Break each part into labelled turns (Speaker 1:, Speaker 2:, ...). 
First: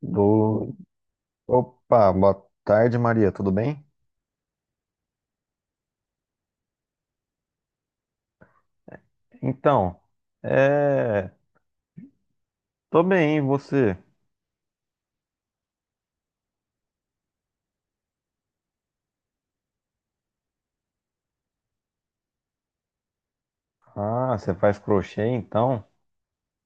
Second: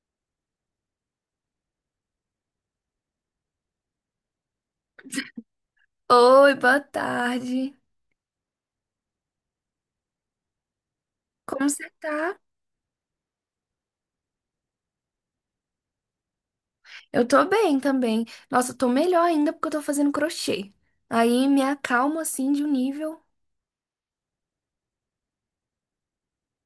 Speaker 1: Do... Opa, boa tarde, Maria, tudo bem?
Speaker 2: Oi, boa tarde.
Speaker 1: Então, é...
Speaker 2: Como você tá?
Speaker 1: tô bem, e você?
Speaker 2: Eu tô bem também. Nossa, eu tô melhor ainda porque eu tô fazendo crochê. Aí me acalmo assim de um nível.
Speaker 1: Ah, você faz crochê, então?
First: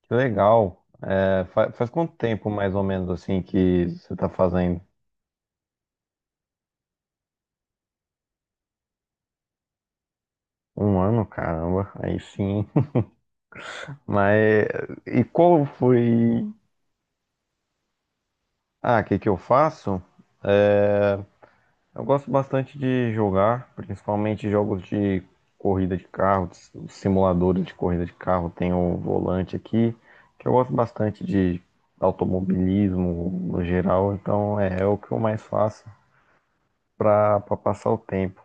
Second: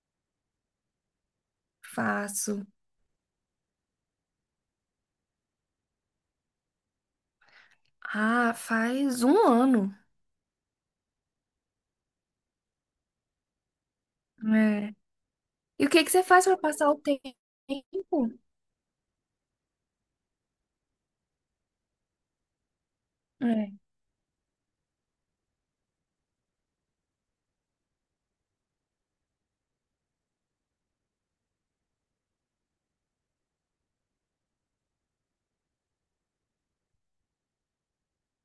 Speaker 1: Que legal. Faz quanto tempo,
Speaker 2: Faço.
Speaker 1: mais ou menos, assim, que você tá fazendo?
Speaker 2: Ah, faz 1 ano.
Speaker 1: Um ano, caramba, aí sim. Mas,
Speaker 2: É.
Speaker 1: e qual
Speaker 2: E o que que você faz
Speaker 1: foi...
Speaker 2: pra passar o tempo?
Speaker 1: Ah, o que que eu faço? É, Eu gosto bastante de jogar,
Speaker 2: É.
Speaker 1: principalmente jogos de corrida de carro, de simuladores de corrida de carro. Tem o volante aqui, que eu gosto bastante de automobilismo no geral, então é o que eu mais faço pra passar o tempo.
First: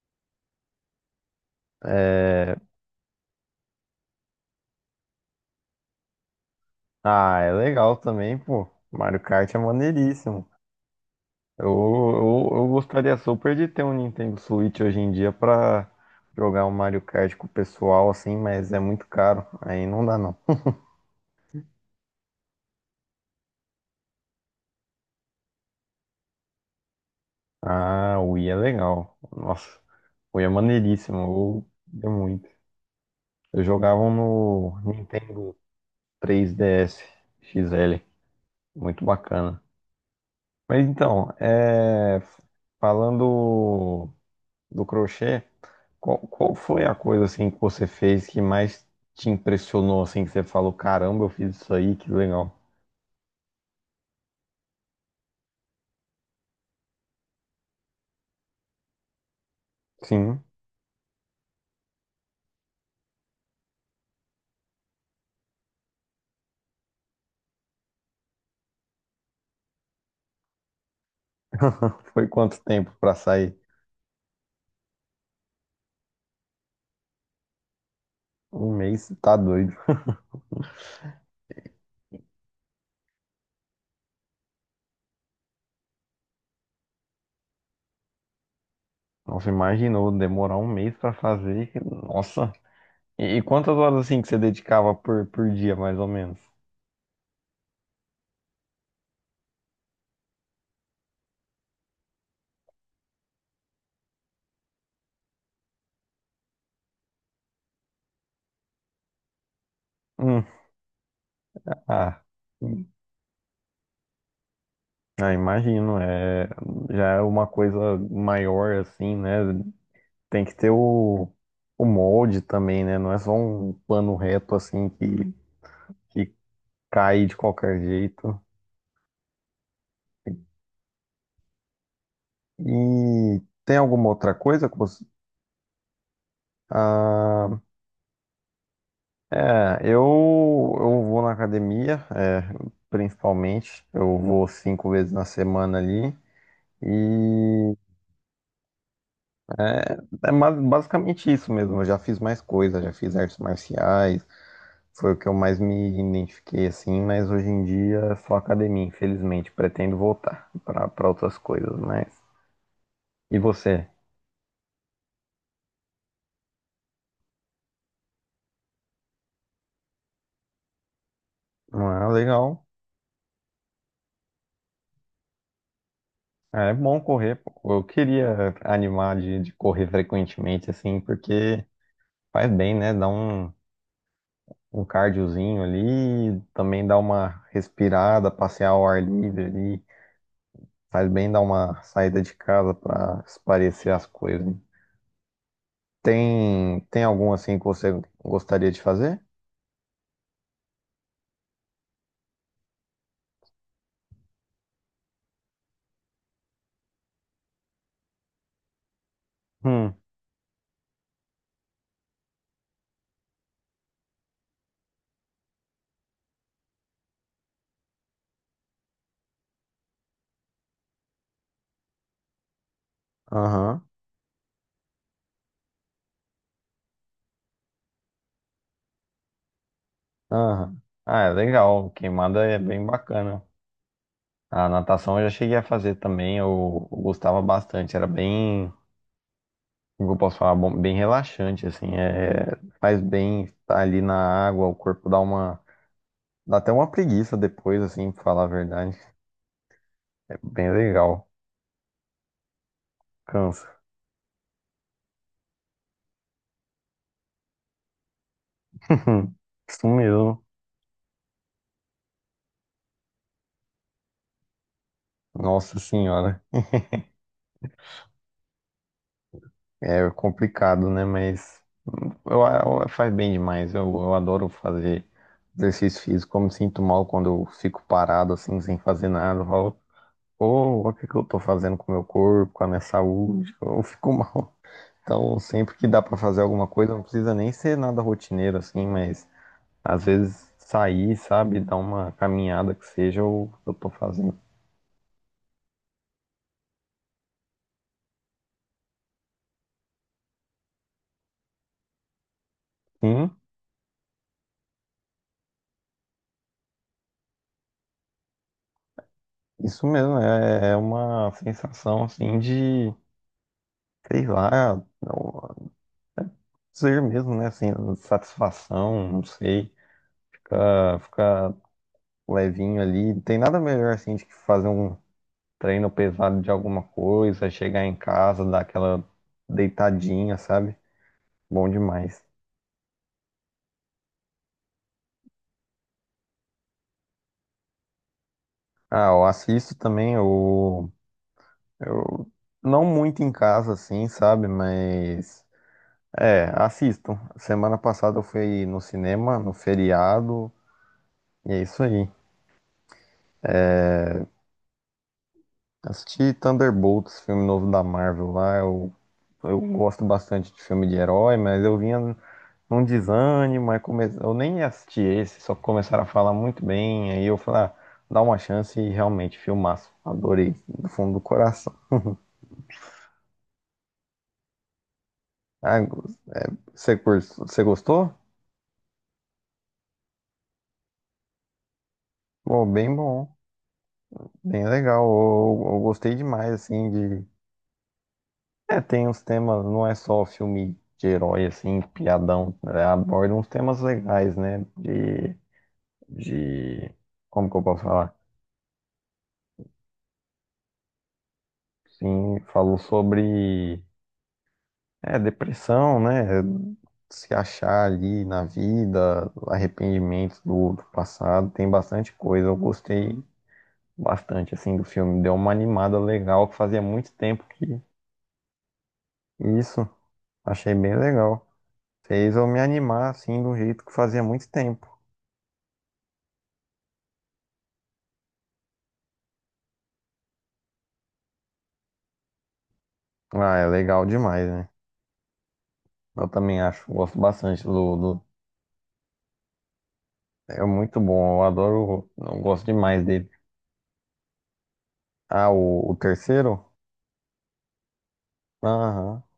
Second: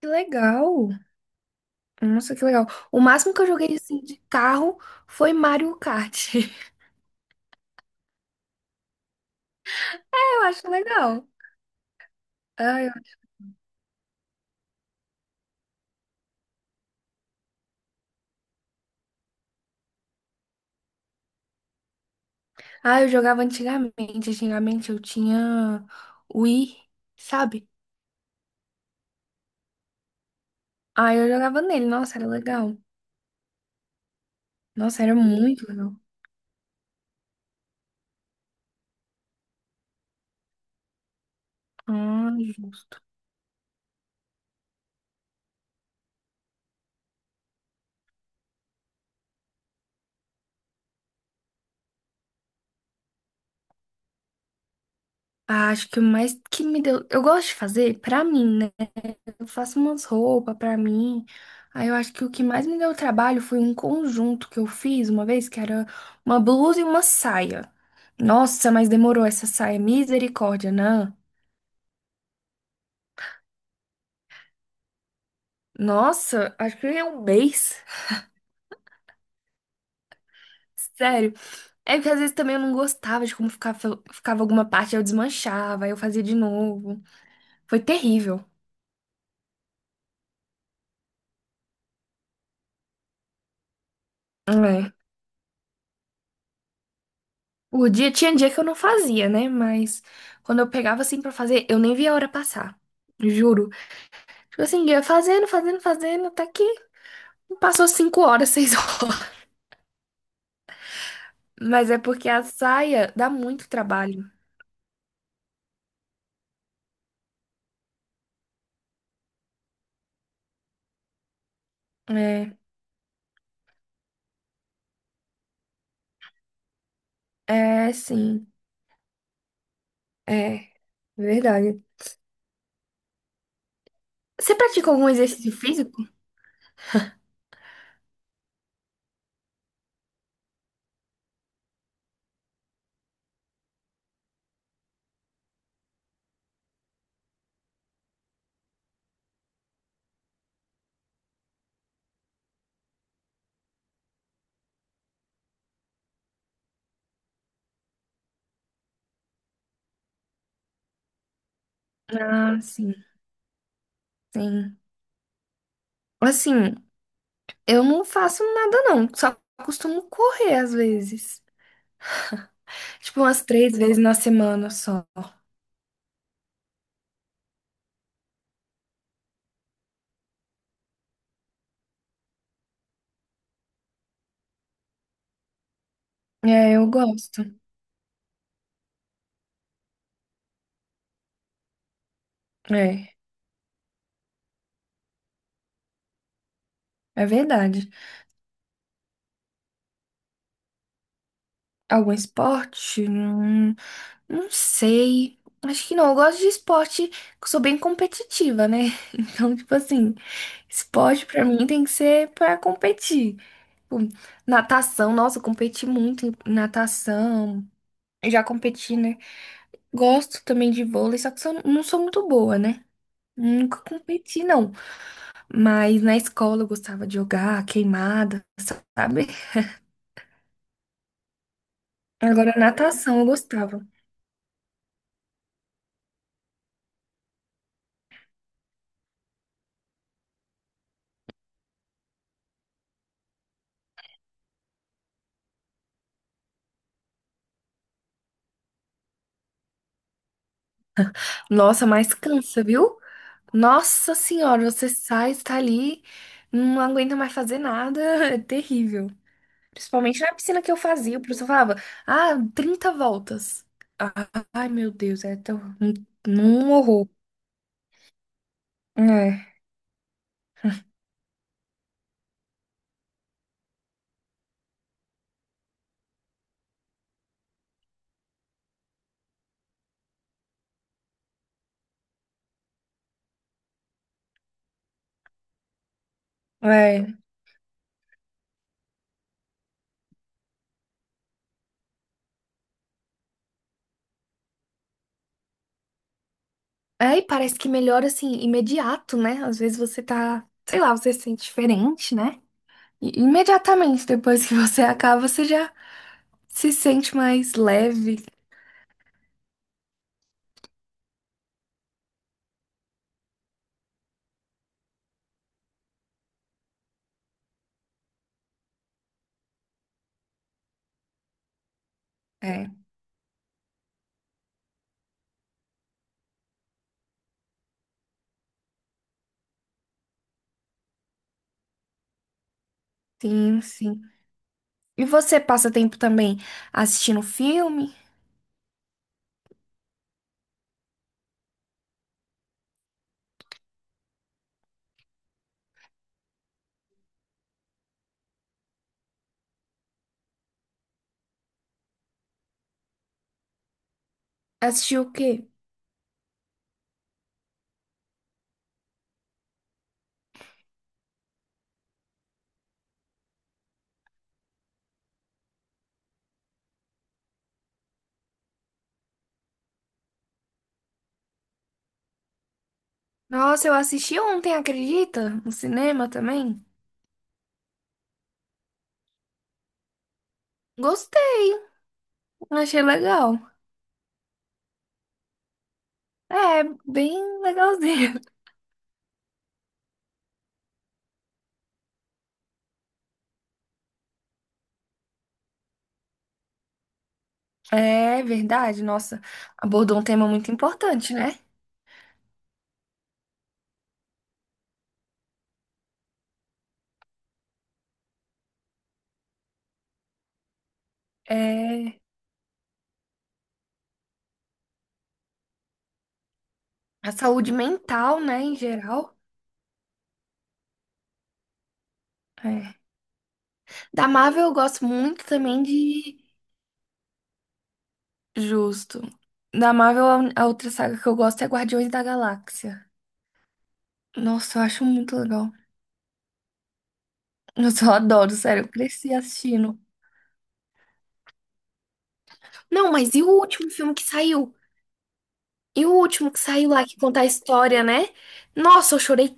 Speaker 2: Que legal. Nossa, que
Speaker 1: É,
Speaker 2: legal. O máximo que eu joguei assim de carro foi Mario Kart.
Speaker 1: Ah, é legal também, pô. Mario Kart é
Speaker 2: Eu
Speaker 1: maneiríssimo.
Speaker 2: acho legal.
Speaker 1: Eu
Speaker 2: Ah, eu,
Speaker 1: gostaria super de ter um Nintendo Switch hoje em dia pra jogar um Mario Kart com o pessoal, assim, mas é muito caro. Aí não dá, não.
Speaker 2: ah, eu jogava antigamente. Antigamente eu tinha Wii, sabe?
Speaker 1: Ah, o Wii é legal. Nossa, o Wii é
Speaker 2: Ah, eu jogava
Speaker 1: maneiríssimo.
Speaker 2: nele.
Speaker 1: Eu ia
Speaker 2: Nossa, era
Speaker 1: muito.
Speaker 2: legal.
Speaker 1: Eu jogava no
Speaker 2: Nossa, era
Speaker 1: Nintendo
Speaker 2: muito legal.
Speaker 1: 3DS XL. Muito bacana. Mas então,
Speaker 2: Ah, justo.
Speaker 1: falando do crochê, qual foi a coisa assim que você fez que mais te impressionou, assim, que você falou, caramba, eu fiz isso aí, que legal.
Speaker 2: Ah, acho que o mais que me deu. Eu gosto de fazer pra mim, né? Eu faço umas
Speaker 1: Sim,
Speaker 2: roupas pra mim. Aí eu acho que o que mais me deu trabalho foi um conjunto que eu fiz uma vez, que era uma blusa e uma saia. Nossa, mas demorou essa saia. Misericórdia, né?
Speaker 1: foi quanto tempo pra sair?
Speaker 2: Nossa, acho que é 1 mês.
Speaker 1: Um mês, tá doido.
Speaker 2: Sério. É que às vezes também eu não gostava de como ficava, ficava alguma parte, eu desmanchava, aí eu fazia de novo. Foi terrível.
Speaker 1: Nossa, imaginou demorar um mês pra fazer. Nossa. E quantas horas assim que você
Speaker 2: É.
Speaker 1: dedicava por dia, mais ou menos?
Speaker 2: O dia tinha dia que eu não fazia, né? Mas quando eu pegava assim pra fazer, eu nem via a hora passar. Juro. Tipo assim, eu ia fazendo, fazendo, fazendo, até que passou 5 horas, 6 horas.
Speaker 1: Hum,
Speaker 2: Mas é
Speaker 1: ah,
Speaker 2: porque a
Speaker 1: hum,
Speaker 2: saia dá muito trabalho.
Speaker 1: ah, imagino, já é uma coisa maior assim, né? Tem que ter o molde
Speaker 2: É,
Speaker 1: também, né? Não é só um plano reto assim que cai de qualquer
Speaker 2: é
Speaker 1: jeito.
Speaker 2: sim. É, verdade.
Speaker 1: E tem alguma outra
Speaker 2: Você
Speaker 1: coisa que
Speaker 2: pratica
Speaker 1: você...
Speaker 2: algum exercício físico?
Speaker 1: Ah, é, eu, eu vou na academia, principalmente. Eu vou cinco vezes na semana ali. E É basicamente isso mesmo. Eu já fiz mais coisa, já fiz artes marciais, foi o que eu mais me identifiquei assim, mas hoje em dia é só academia, infelizmente. Pretendo voltar para outras coisas, mas.
Speaker 2: Ah, sim,
Speaker 1: E você?
Speaker 2: sim. Assim, eu não faço nada não, só costumo correr às vezes.
Speaker 1: Ah, legal.
Speaker 2: Tipo, umas 3 vezes na semana só.
Speaker 1: É bom correr, pô. Eu queria animar de correr frequentemente, assim, porque faz bem, né? Dá um cardiozinho ali,
Speaker 2: É,
Speaker 1: também
Speaker 2: eu
Speaker 1: dá uma
Speaker 2: gosto.
Speaker 1: respirada, passear ao ar livre ali. Faz bem dar uma saída de casa
Speaker 2: É,
Speaker 1: para espairecer as coisas, hein? Tem
Speaker 2: é
Speaker 1: algum assim que
Speaker 2: verdade.
Speaker 1: você gostaria de fazer?
Speaker 2: Algum esporte? Não, não sei. Acho que não. Eu gosto de esporte, eu sou bem competitiva, né? Então, tipo
Speaker 1: Hum,
Speaker 2: assim, esporte pra mim tem que ser pra competir. Tipo, natação, nossa, eu competi muito em natação. Eu já competi, né? Gosto também de vôlei, só que não sou muito boa, né? Nunca
Speaker 1: aham,
Speaker 2: competi, não. Mas na escola eu gostava de jogar queimada, sabe?
Speaker 1: aham. Ah, é legal. Queimada
Speaker 2: Agora
Speaker 1: é bem
Speaker 2: natação eu
Speaker 1: bacana.
Speaker 2: gostava.
Speaker 1: A natação eu já cheguei a fazer também. Eu gostava bastante. Era bem, como eu posso falar, bom, bem relaxante, assim. Faz bem estar ali na água, o corpo dá até uma preguiça depois, assim, pra falar a verdade. É bem legal.
Speaker 2: Nossa, mas cansa, viu?
Speaker 1: Cansa.
Speaker 2: Nossa senhora, você sai, está ali, não aguenta mais fazer nada, é terrível.
Speaker 1: Isso
Speaker 2: Principalmente na
Speaker 1: mesmo.
Speaker 2: piscina que eu fazia, o professor falava, ah, 30 voltas. Ah, ai, meu Deus, é tão
Speaker 1: Nossa senhora.
Speaker 2: um horror. É,
Speaker 1: É complicado, né? Mas eu, faz bem demais. Eu adoro fazer exercício físico. Eu me sinto mal quando eu fico parado, assim, sem fazer nada. Eu falo, pô, o que que eu tô fazendo com o meu corpo, com a minha saúde? Eu fico mal. Então, sempre que dá pra fazer alguma coisa, não
Speaker 2: é.
Speaker 1: precisa nem ser nada rotineiro, assim, mas às vezes sair, sabe? Dar uma caminhada que seja, eu tô fazendo.
Speaker 2: É, e parece que melhora, assim, imediato, né? Às vezes você tá, sei lá, você se sente diferente, né? E
Speaker 1: Sim,
Speaker 2: imediatamente depois que você acaba, você já se sente mais leve.
Speaker 1: isso mesmo. É uma sensação, assim, de, sei lá. Ser mesmo, né? Assim, satisfação, não sei. Ficar
Speaker 2: É,
Speaker 1: levinho ali. Tem nada melhor assim de que fazer um treino pesado de alguma coisa, chegar em casa, dar aquela deitadinha, sabe? Bom demais.
Speaker 2: sim, sim. E você passa tempo também assistindo filme?
Speaker 1: Ah, eu assisto também, eu não muito em casa, assim, sabe? Mas assisto. Semana passada eu fui no cinema, no feriado, e é isso aí.
Speaker 2: Assistiu o quê?
Speaker 1: Assisti Thunderbolts, filme novo da Marvel lá. Eu gosto bastante de filme de herói, mas eu vinha num desânimo, aí come... eu nem assisti esse, só que começaram a falar muito bem, aí eu falei, ah, dá uma chance e realmente, filmaço. Adorei, do fundo do coração.
Speaker 2: Nossa, eu assisti ontem, acredita? No
Speaker 1: Ah,
Speaker 2: cinema também.
Speaker 1: você gostou?
Speaker 2: Gostei,
Speaker 1: Pô,
Speaker 2: achei
Speaker 1: bem bom,
Speaker 2: legal.
Speaker 1: bem legal. Eu gostei demais,
Speaker 2: É,
Speaker 1: assim, de.
Speaker 2: bem legalzinho.
Speaker 1: É, tem uns temas, não é só filme de herói, assim, piadão, né? Aborda uns temas legais, né? De, de. Como que eu posso falar?
Speaker 2: É verdade, nossa, abordou um tema muito importante, né?
Speaker 1: Sim, falou sobre depressão, né? Se achar ali na vida, arrependimento do passado, tem
Speaker 2: É
Speaker 1: bastante coisa. Eu gostei bastante, assim, do filme. Deu uma animada legal, que fazia
Speaker 2: a
Speaker 1: muito tempo
Speaker 2: saúde
Speaker 1: que
Speaker 2: mental, né, em geral.
Speaker 1: isso. Achei bem legal. Fez eu me
Speaker 2: É.
Speaker 1: animar, assim, do jeito que
Speaker 2: Da
Speaker 1: fazia
Speaker 2: Marvel
Speaker 1: muito
Speaker 2: eu gosto
Speaker 1: tempo.
Speaker 2: muito também de justo. Da Marvel, a outra saga que eu gosto é Guardiões da Galáxia.
Speaker 1: Ah, é legal demais,
Speaker 2: Nossa, eu
Speaker 1: né?
Speaker 2: acho muito legal.
Speaker 1: Eu também acho, gosto bastante
Speaker 2: Eu só
Speaker 1: do, do...
Speaker 2: adoro, sério, eu cresci assistindo.
Speaker 1: É muito bom, eu adoro, eu gosto
Speaker 2: Não,
Speaker 1: demais
Speaker 2: mas e
Speaker 1: dele.
Speaker 2: o último filme que saiu?
Speaker 1: Ah,
Speaker 2: E
Speaker 1: o,
Speaker 2: o
Speaker 1: o
Speaker 2: último que
Speaker 1: terceiro?
Speaker 2: saiu lá que conta a história, né? Nossa, eu
Speaker 1: Aham.
Speaker 2: chorei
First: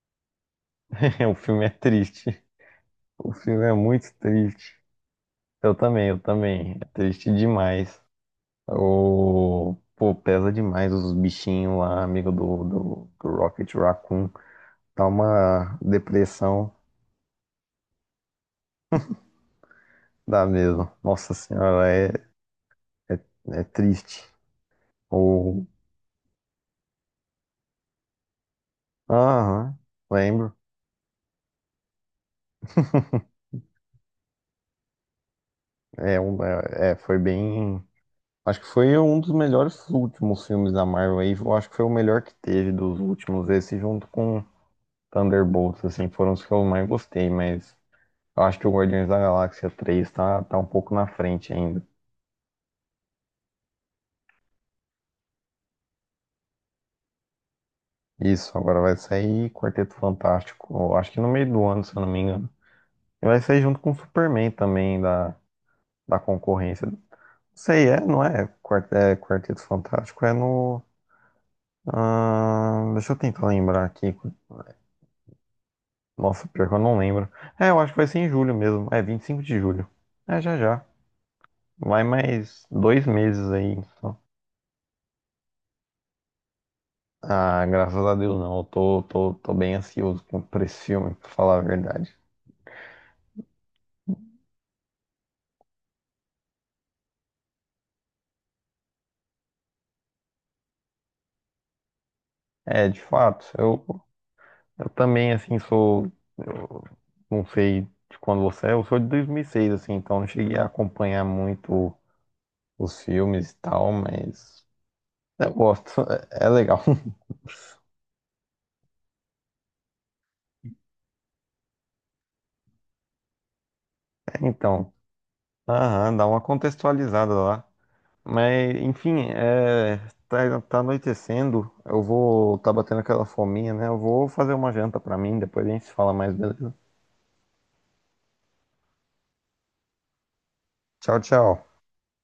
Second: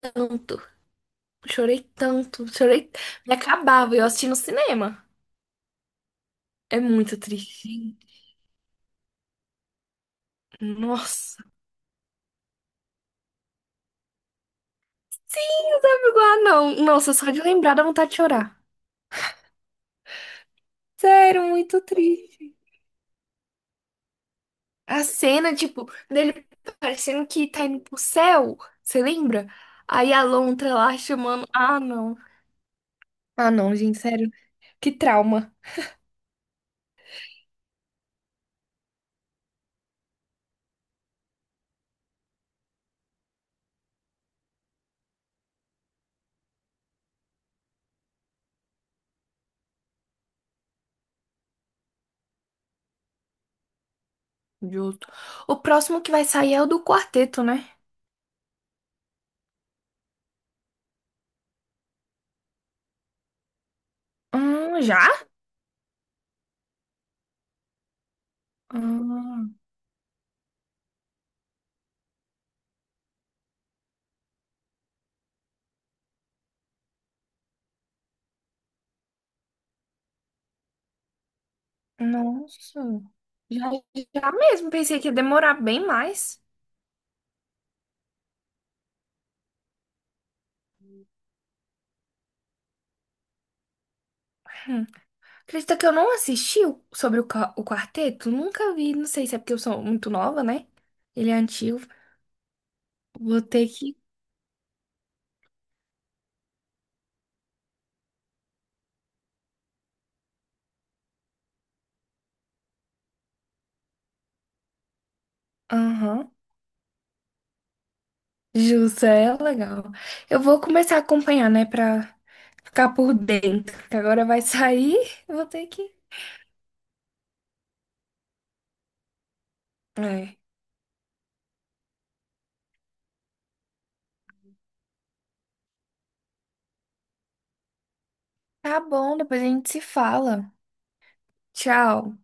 Speaker 2: tanto.
Speaker 1: O filme é
Speaker 2: Chorei
Speaker 1: triste.
Speaker 2: tanto, chorei.
Speaker 1: O
Speaker 2: Me
Speaker 1: filme é
Speaker 2: acabava, eu
Speaker 1: muito
Speaker 2: assisti no
Speaker 1: triste.
Speaker 2: cinema.
Speaker 1: Eu também, eu também.
Speaker 2: É
Speaker 1: É
Speaker 2: muito
Speaker 1: triste
Speaker 2: triste,
Speaker 1: demais.
Speaker 2: gente.
Speaker 1: O... Pô, pesa demais os
Speaker 2: Nossa.
Speaker 1: bichinhos lá, amigo do Rocket Raccoon. Dá
Speaker 2: Sim,
Speaker 1: uma
Speaker 2: os amigos lá,
Speaker 1: depressão,
Speaker 2: não. Nossa, só de lembrar dá vontade de chorar.
Speaker 1: dá mesmo. Nossa
Speaker 2: Sério, muito
Speaker 1: senhora,
Speaker 2: triste.
Speaker 1: é, é triste.
Speaker 2: A cena,
Speaker 1: O...
Speaker 2: tipo, dele parecendo que tá indo pro céu. Você lembra?
Speaker 1: Aham,
Speaker 2: Aí a
Speaker 1: lembro.
Speaker 2: lontra lá chamando. Ah, não. Ah, não, gente, sério. Que trauma.
Speaker 1: Foi bem. Acho que foi um dos melhores últimos filmes da Marvel aí. Eu acho que foi o melhor que teve dos últimos. Esse junto com Thunderbolts, assim, foram os que eu mais gostei, mas. Eu acho que o Guardiões da Galáxia 3 tá um pouco na frente ainda.
Speaker 2: Justo. O próximo que vai sair é o do quarteto, né?
Speaker 1: Isso, agora vai sair Quarteto Fantástico, eu acho que no meio do ano, se eu não me engano. E vai sair junto com o Superman também,
Speaker 2: Já?
Speaker 1: da concorrência. Não sei, não é?
Speaker 2: Ah,
Speaker 1: Quarteto Fantástico é no. Ah, deixa eu tentar lembrar aqui. Nossa, pior que eu não lembro. É, eu acho que vai ser em julho mesmo. É, 25 de julho. É, já já. Vai mais
Speaker 2: nossa.
Speaker 1: 2 meses
Speaker 2: Já,
Speaker 1: aí, só.
Speaker 2: já mesmo. Pensei que ia demorar bem mais.
Speaker 1: Ah, graças a Deus não. Eu tô bem ansioso por esse filme, pra falar a verdade.
Speaker 2: Hum. Acredita que eu não assisti sobre o, o quarteto? Nunca vi. Não sei se é porque eu sou muito nova, né? Ele é antigo.
Speaker 1: É, de
Speaker 2: Vou
Speaker 1: fato,
Speaker 2: ter
Speaker 1: eu,
Speaker 2: que.
Speaker 1: eu também, assim, sou. Eu não sei de quando você é, eu sou de 2006, assim, então não cheguei a acompanhar muito os filmes e tal, mas eu gosto, é,
Speaker 2: Aham.
Speaker 1: é legal.
Speaker 2: Justo, é legal. Eu vou começar a acompanhar, né? Pra ficar por dentro. Que agora vai
Speaker 1: Então,
Speaker 2: sair. Eu vou ter que.
Speaker 1: aham, dá uma contextualizada lá. Mas, enfim,
Speaker 2: É.
Speaker 1: tá anoitecendo, eu vou. Tá batendo aquela fominha, né? Eu vou fazer uma janta pra mim, depois a gente se fala mais, beleza?
Speaker 2: Tá bom, depois a gente se fala.
Speaker 1: Tchau, tchau.
Speaker 2: Tchau.